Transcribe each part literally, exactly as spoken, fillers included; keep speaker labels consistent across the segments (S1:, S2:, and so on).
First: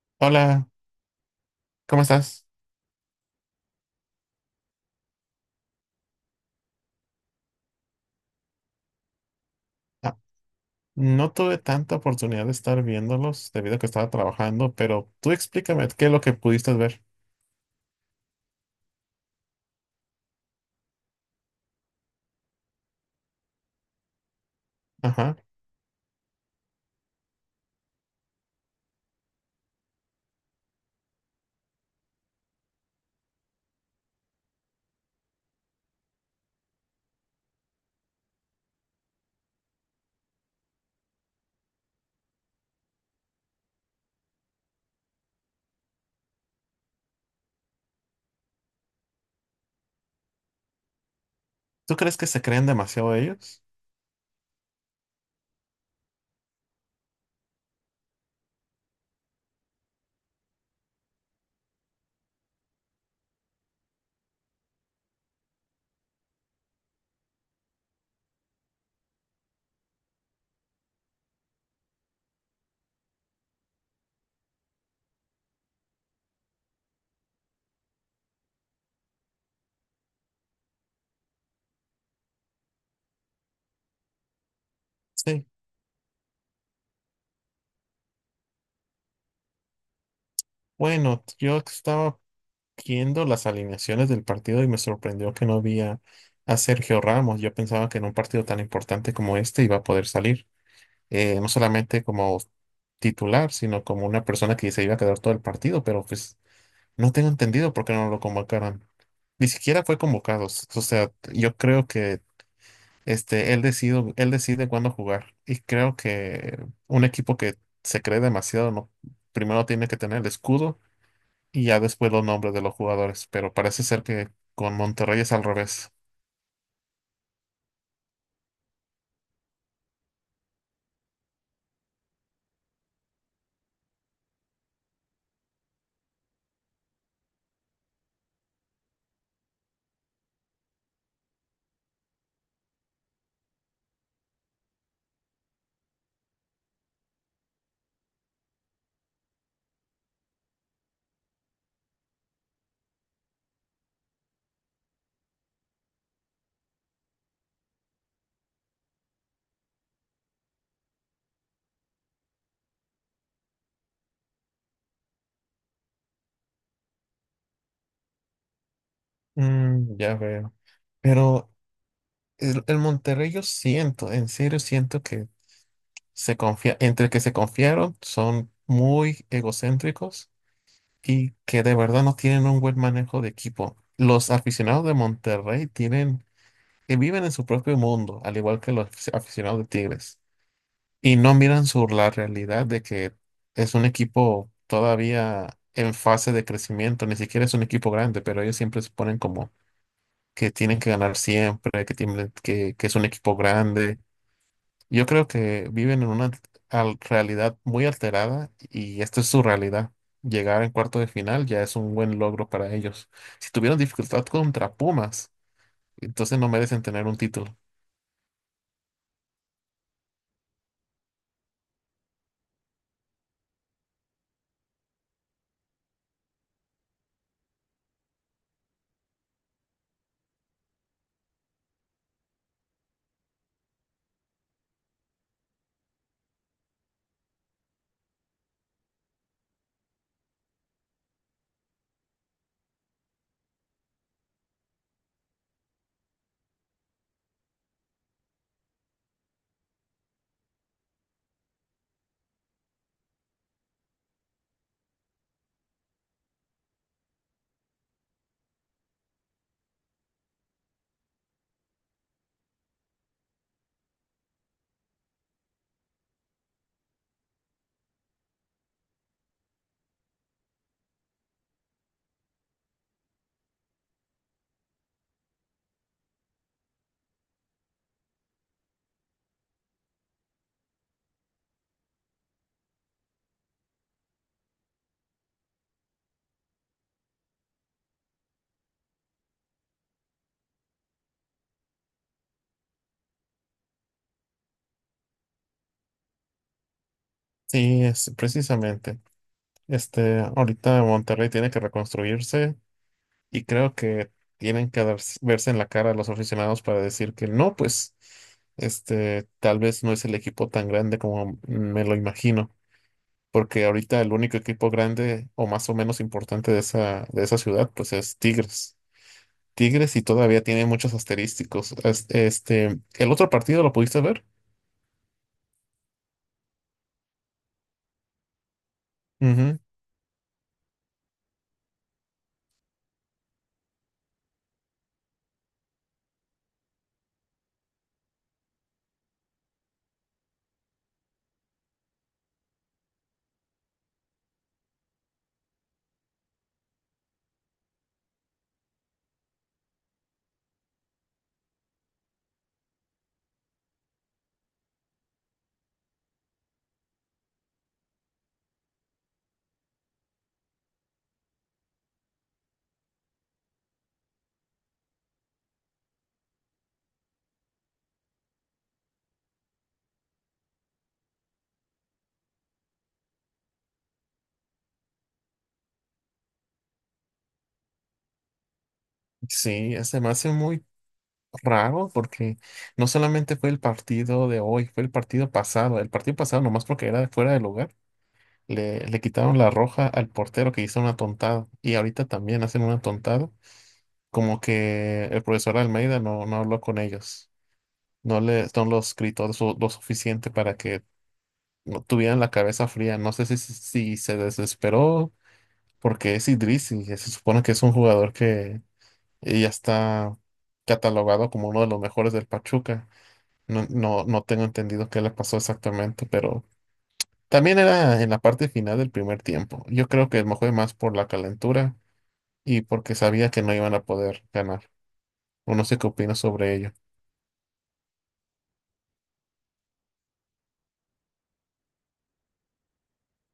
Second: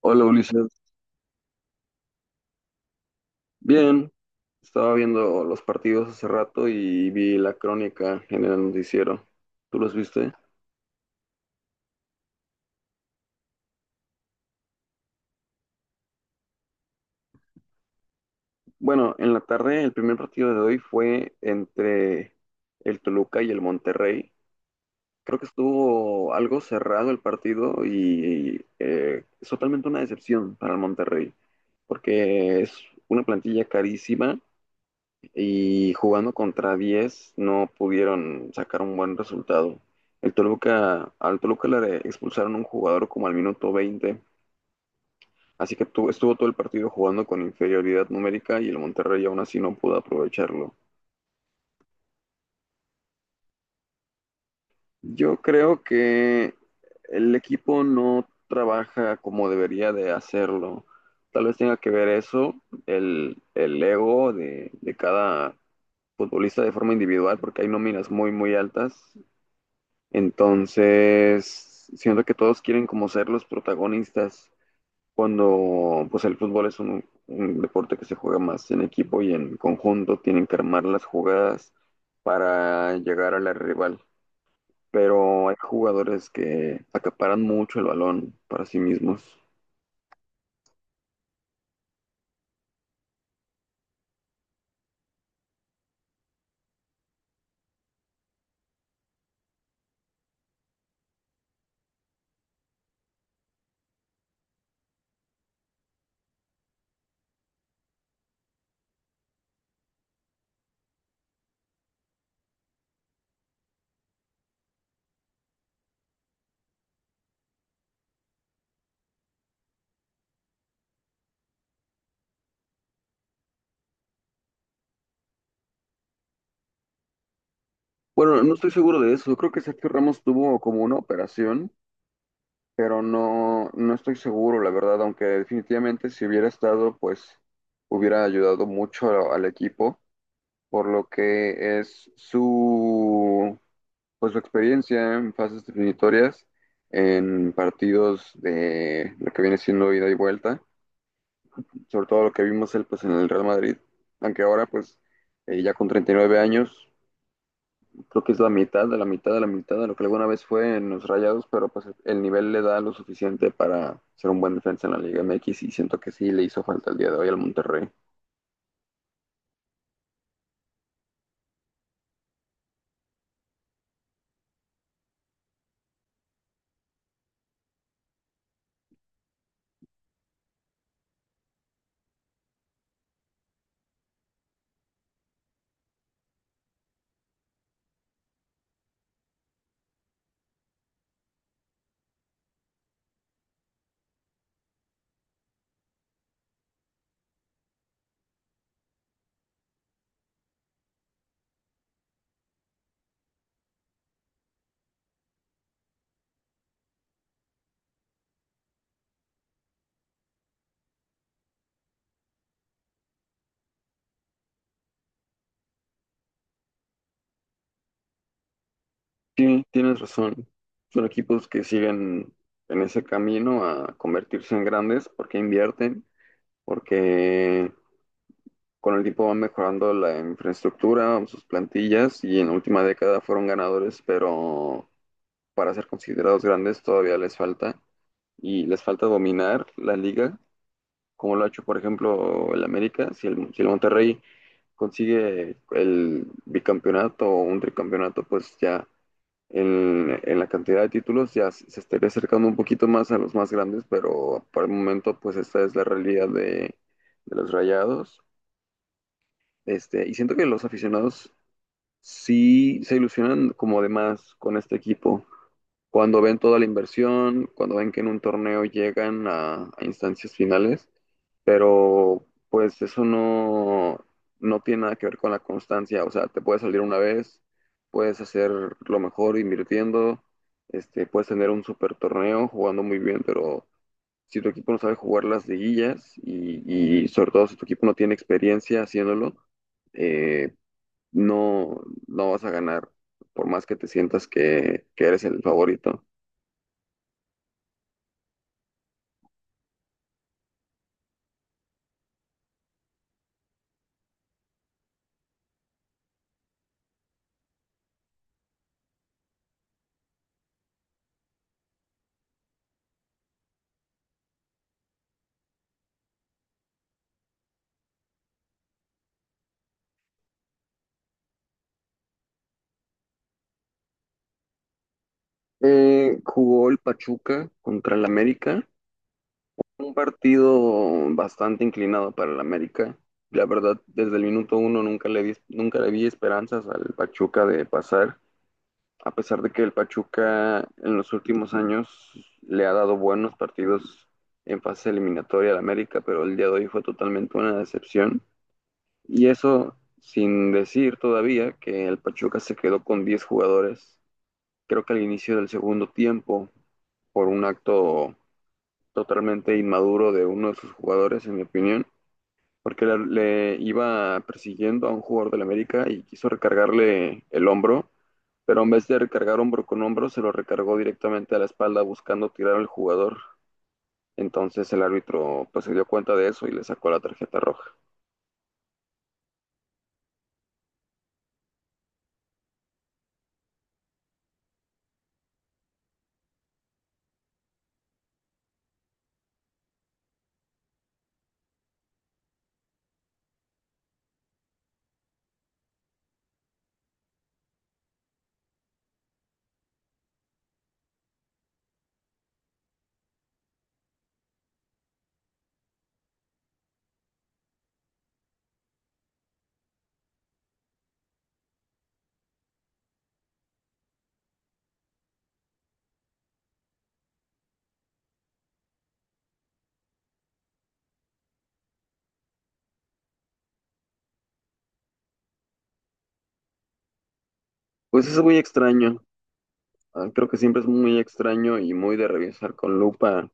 S1: Hola
S2: Hola,
S1: Ulises,
S2: ¿cómo estás?
S1: bien, estaba viendo los partidos hace rato y vi la crónica en el noticiero. ¿Tú los
S2: Ah,
S1: viste?
S2: no tuve tanta oportunidad de estar viéndolos debido a que estaba trabajando, pero tú explícame qué es lo que pudiste ver.
S1: Bueno, en la tarde el primer partido de hoy fue entre el Toluca y el Monterrey.
S2: Ajá.
S1: Creo que estuvo algo cerrado el partido y eh, es totalmente una decepción para el Monterrey, porque es una plantilla carísima y jugando contra diez no pudieron sacar un buen resultado. El Toluca, al Toluca le expulsaron un jugador como al minuto veinte, así que tu- estuvo todo el partido jugando con inferioridad numérica y el Monterrey aún así no pudo aprovecharlo.
S2: ¿Tú crees que se creen demasiado ellos?
S1: Yo creo que el equipo no trabaja como debería de hacerlo. Tal vez tenga que ver eso, el, el ego de, de cada futbolista de forma individual, porque hay nóminas muy, muy altas. Entonces, siento que todos quieren como ser los protagonistas, cuando pues el fútbol es un, un deporte que se juega más en equipo y en conjunto, tienen que armar las jugadas para llegar a la rival.
S2: Sí.
S1: Pero hay jugadores que acaparan mucho el balón para sí mismos.
S2: Bueno, yo estaba viendo las alineaciones del partido y me sorprendió que no vi a, a Sergio Ramos. Yo pensaba que en un partido tan importante como este iba a poder salir, eh, no solamente como titular, sino como una persona que se iba a quedar todo el partido, pero pues No tengo entendido por qué no lo convocaron. Ni siquiera fue convocado. s- O sea, yo creo que este, él decide, él decide cuándo jugar. Y creo que un equipo que se cree demasiado, no, primero tiene que tener el escudo y ya después los nombres de los jugadores. Pero parece ser que con Monterrey es al revés.
S1: Bueno, no estoy seguro de eso. Creo que Sergio Ramos tuvo como una operación, pero no, no estoy seguro, la verdad, aunque definitivamente si hubiera estado, pues hubiera ayudado mucho a- al equipo por lo que es su, pues, su experiencia en fases definitorias, en partidos de lo que viene siendo ida y vuelta, sobre todo lo que vimos él pues, en el Real Madrid, aunque ahora pues eh, ya con treinta y nueve años, creo que es la mitad de la mitad de la mitad de lo que alguna vez fue en los Rayados, pero pues el nivel le da lo suficiente para ser un buen defensa en la Liga M equis y siento que sí le hizo falta el día de hoy al Monterrey.
S2: Mm, ya veo. Pero el, el Monterrey yo siento, en serio siento que se confía, entre que se confiaron, son muy egocéntricos y que de verdad no tienen un buen manejo de equipo. Los aficionados de Monterrey tienen que viven en su propio mundo, al igual que los afici- aficionados de Tigres, y no miran sobre la realidad de que es un equipo todavía en fase de crecimiento, ni siquiera es un equipo grande, pero ellos siempre se ponen como que tienen que ganar siempre, que tienen que, que es un equipo grande. Yo creo que viven en una al- realidad muy alterada y esta es su realidad. Llegar en cuarto de final ya es un buen logro para ellos. Si tuvieron dificultad contra Pumas, entonces no merecen tener un título.
S1: Sí, tienes razón. Son equipos que siguen en ese camino a convertirse en grandes porque invierten, porque con el tiempo van mejorando la infraestructura, sus plantillas y en la última década fueron ganadores, pero para ser considerados grandes todavía les falta, y les falta dominar la liga, como lo ha hecho, por ejemplo, el América. Si el, si el Monterrey consigue el bicampeonato o un tricampeonato, pues ya en, en la cantidad de títulos ya se se estaría acercando un poquito más a los más grandes, pero por el momento pues esta es la realidad de, de los Rayados. Este, y siento que los aficionados sí se ilusionan como de más con este equipo. Cuando ven toda la inversión, cuando ven que en un torneo llegan a, a instancias finales, pero pues eso no, no tiene nada que ver con la constancia, o sea, te puede salir una vez, puedes hacer lo mejor invirtiendo, este, puedes tener un super torneo jugando muy bien, pero si tu equipo no sabe jugar las liguillas y, y sobre todo si tu equipo no tiene experiencia haciéndolo, eh, no, no vas a ganar, por más que te sientas que, que eres el favorito.
S2: Sí, es precisamente. Este, ahorita Monterrey tiene que reconstruirse y creo que tienen que darse- verse en la cara a los aficionados para decir que no, pues, este, tal vez no es el equipo tan grande como me lo imagino. Porque ahorita el único equipo grande o más o menos importante de esa, de esa ciudad, pues es Tigres. Tigres y todavía tiene muchos asterísticos. Es- Este, ¿el otro partido lo pudiste ver?
S1: Eh, jugó el Pachuca contra el América,
S2: Ujú.
S1: un partido bastante inclinado para el América. La verdad, desde el minuto uno nunca le di, nunca le vi esperanzas al Pachuca de pasar, a pesar de que el Pachuca en los últimos años le ha dado buenos partidos en fase eliminatoria al América, pero el día de hoy fue totalmente una decepción. Y eso sin decir todavía que el Pachuca se quedó con diez jugadores, creo que al inicio del segundo tiempo, por un acto totalmente inmaduro de uno de sus jugadores, en mi opinión, porque le, le iba persiguiendo a un jugador del América y quiso recargarle el hombro, pero en vez de recargar hombro con hombro, se lo recargó directamente a la espalda buscando tirar al jugador. Entonces el árbitro pues se dio cuenta de eso y le sacó la tarjeta roja.
S2: Sí, se me hace muy raro porque no solamente fue el partido de hoy, fue el partido pasado. El partido pasado, nomás porque era fuera de lugar, le, le quitaron la roja al portero que hizo una tontada. Y ahorita también hacen una tontada. Como que el profesor Almeida no, no habló con ellos. No le, no los escrito lo, lo suficiente para que no tuvieran la cabeza fría. No sé si, si se desesperó porque es Idris y se supone que es un jugador que ya está catalogado como uno de los mejores del Pachuca. No, no, no tengo entendido qué le pasó exactamente, pero también era en la parte final del primer tiempo. Yo creo que me fue más por la calentura y porque sabía que no iban a poder ganar. O no sé qué opino sobre ello.
S1: Pues es muy extraño, ah, creo que siempre es muy extraño y muy de revisar con lupa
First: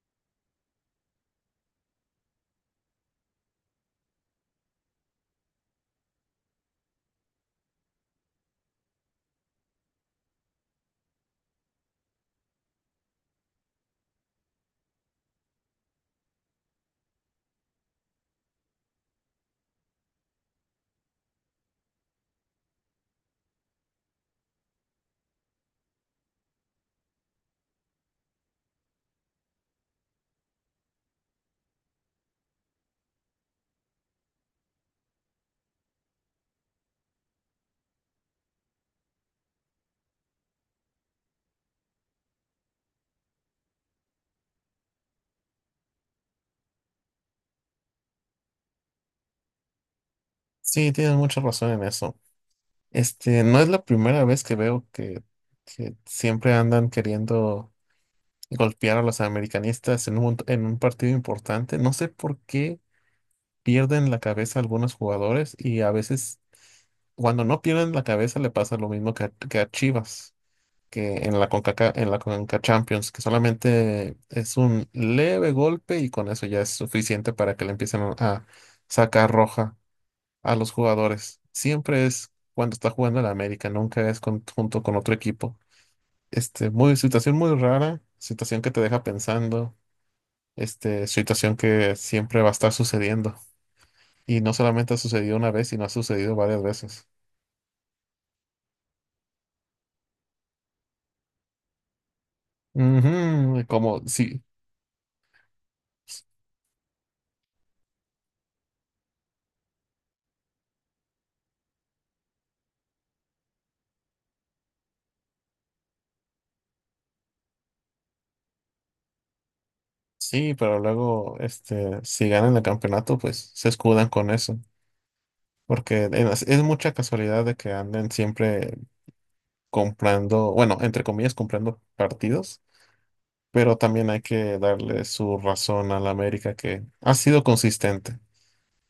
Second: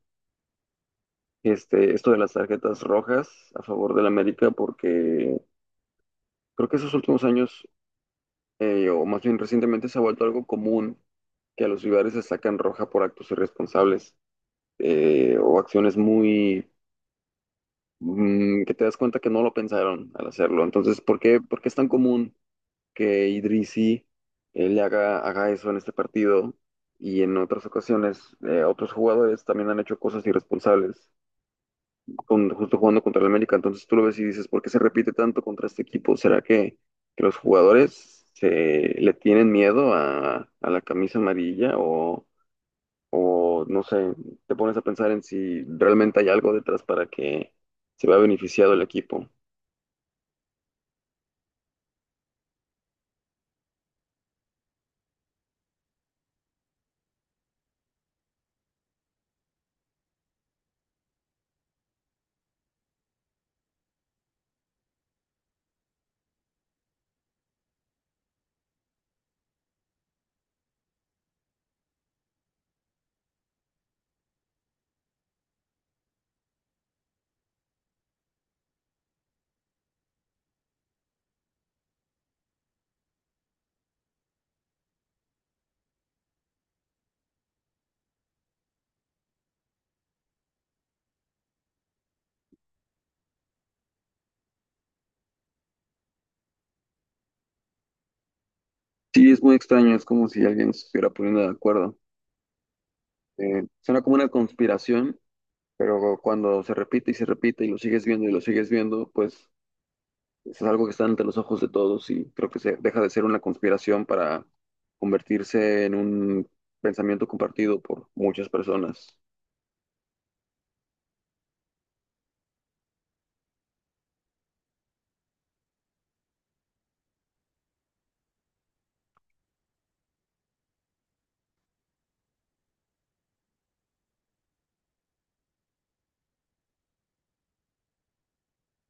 S1: este, esto de las tarjetas rojas a favor del América, porque creo que esos últimos años, eh, o más bien recientemente, se ha vuelto algo común que a los rivales se sacan roja por actos irresponsables, eh, o acciones muy mm, que te das cuenta que no lo pensaron al hacerlo. Entonces, ¿por qué, por qué es tan común que Idrisi eh, le haga, haga eso en este partido? Y en otras ocasiones, eh, otros jugadores también han hecho cosas irresponsables, con, justo jugando contra el América, entonces tú lo ves y dices, ¿por qué se repite tanto contra este equipo? ¿Será que, que los jugadores se, le tienen miedo a, a la camisa amarilla o, o no sé, te pones a pensar en si realmente hay algo detrás para que se vea beneficiado el equipo?
S2: Sí, tienes mucha razón en eso. Este, no es la primera vez que veo que, que siempre andan queriendo golpear a los americanistas en un, en un partido importante. No sé por qué pierden la cabeza algunos jugadores y a veces cuando no pierden la cabeza le pasa lo mismo que a, que a Chivas, que en la CONCACA, en la CONCACAF Champions, que solamente es un leve golpe y con eso ya es suficiente para que le empiecen a a sacar roja a los jugadores. Siempre es cuando está jugando el América, nunca es con- junto con otro equipo. Este, muy, situación muy rara, situación que te deja pensando, este, situación que siempre va a estar sucediendo. Y no solamente ha sucedido una vez, sino ha sucedido varias veces.
S1: Sí, es muy extraño, es como si alguien se estuviera poniendo de acuerdo. Eh,
S2: Ujú, como
S1: suena como una
S2: sí,
S1: conspiración, pero cuando se repite y se repite y lo sigues viendo y lo sigues viendo, pues es algo que está ante los ojos de todos y creo que se deja de ser una conspiración para convertirse en un pensamiento compartido por muchas personas.
S2: sí, pero luego, este, si ganan el campeonato, pues se escudan con eso. Porque en- es, es mucha casualidad de que anden siempre comprando, bueno, entre comillas, comprando partidos, pero también hay que darle su razón al América que ha sido consistente.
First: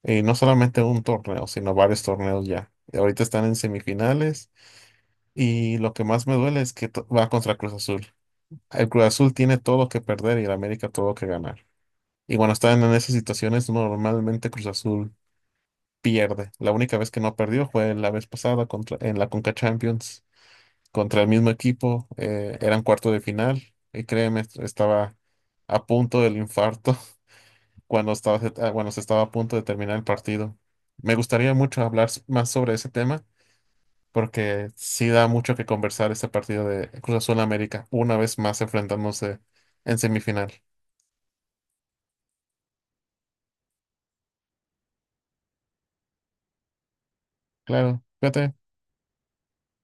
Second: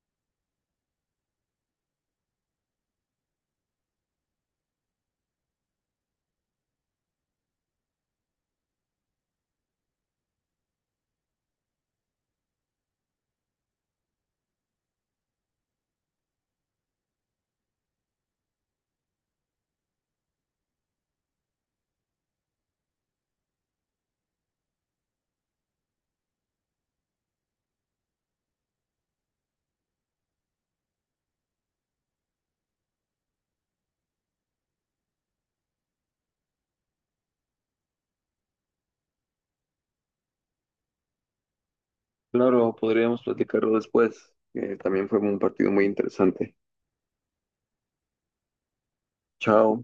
S2: Y no solamente un torneo, sino varios torneos ya. Y ahorita están en semifinales y lo que más me duele es que to- va contra Cruz Azul. El Cruz Azul tiene todo lo que perder y el América todo lo que ganar. Y cuando están en esas situaciones, normalmente Cruz Azul pierde. La única vez que no perdió fue la vez pasada contra, en la Conca Champions contra el mismo equipo. Eh, eran cuarto de final y créeme, estaba a punto del infarto cuando estaba, ah, cuando se estaba a punto de terminar el partido. Me gustaría mucho hablar s- más sobre ese tema porque sí da mucho que conversar este partido de Cruz Azul América, una vez más enfrentándose en semifinal.
S1: Claro, podríamos platicarlo después, que también fue un partido muy interesante.
S2: Claro, fíjate.
S1: Chao.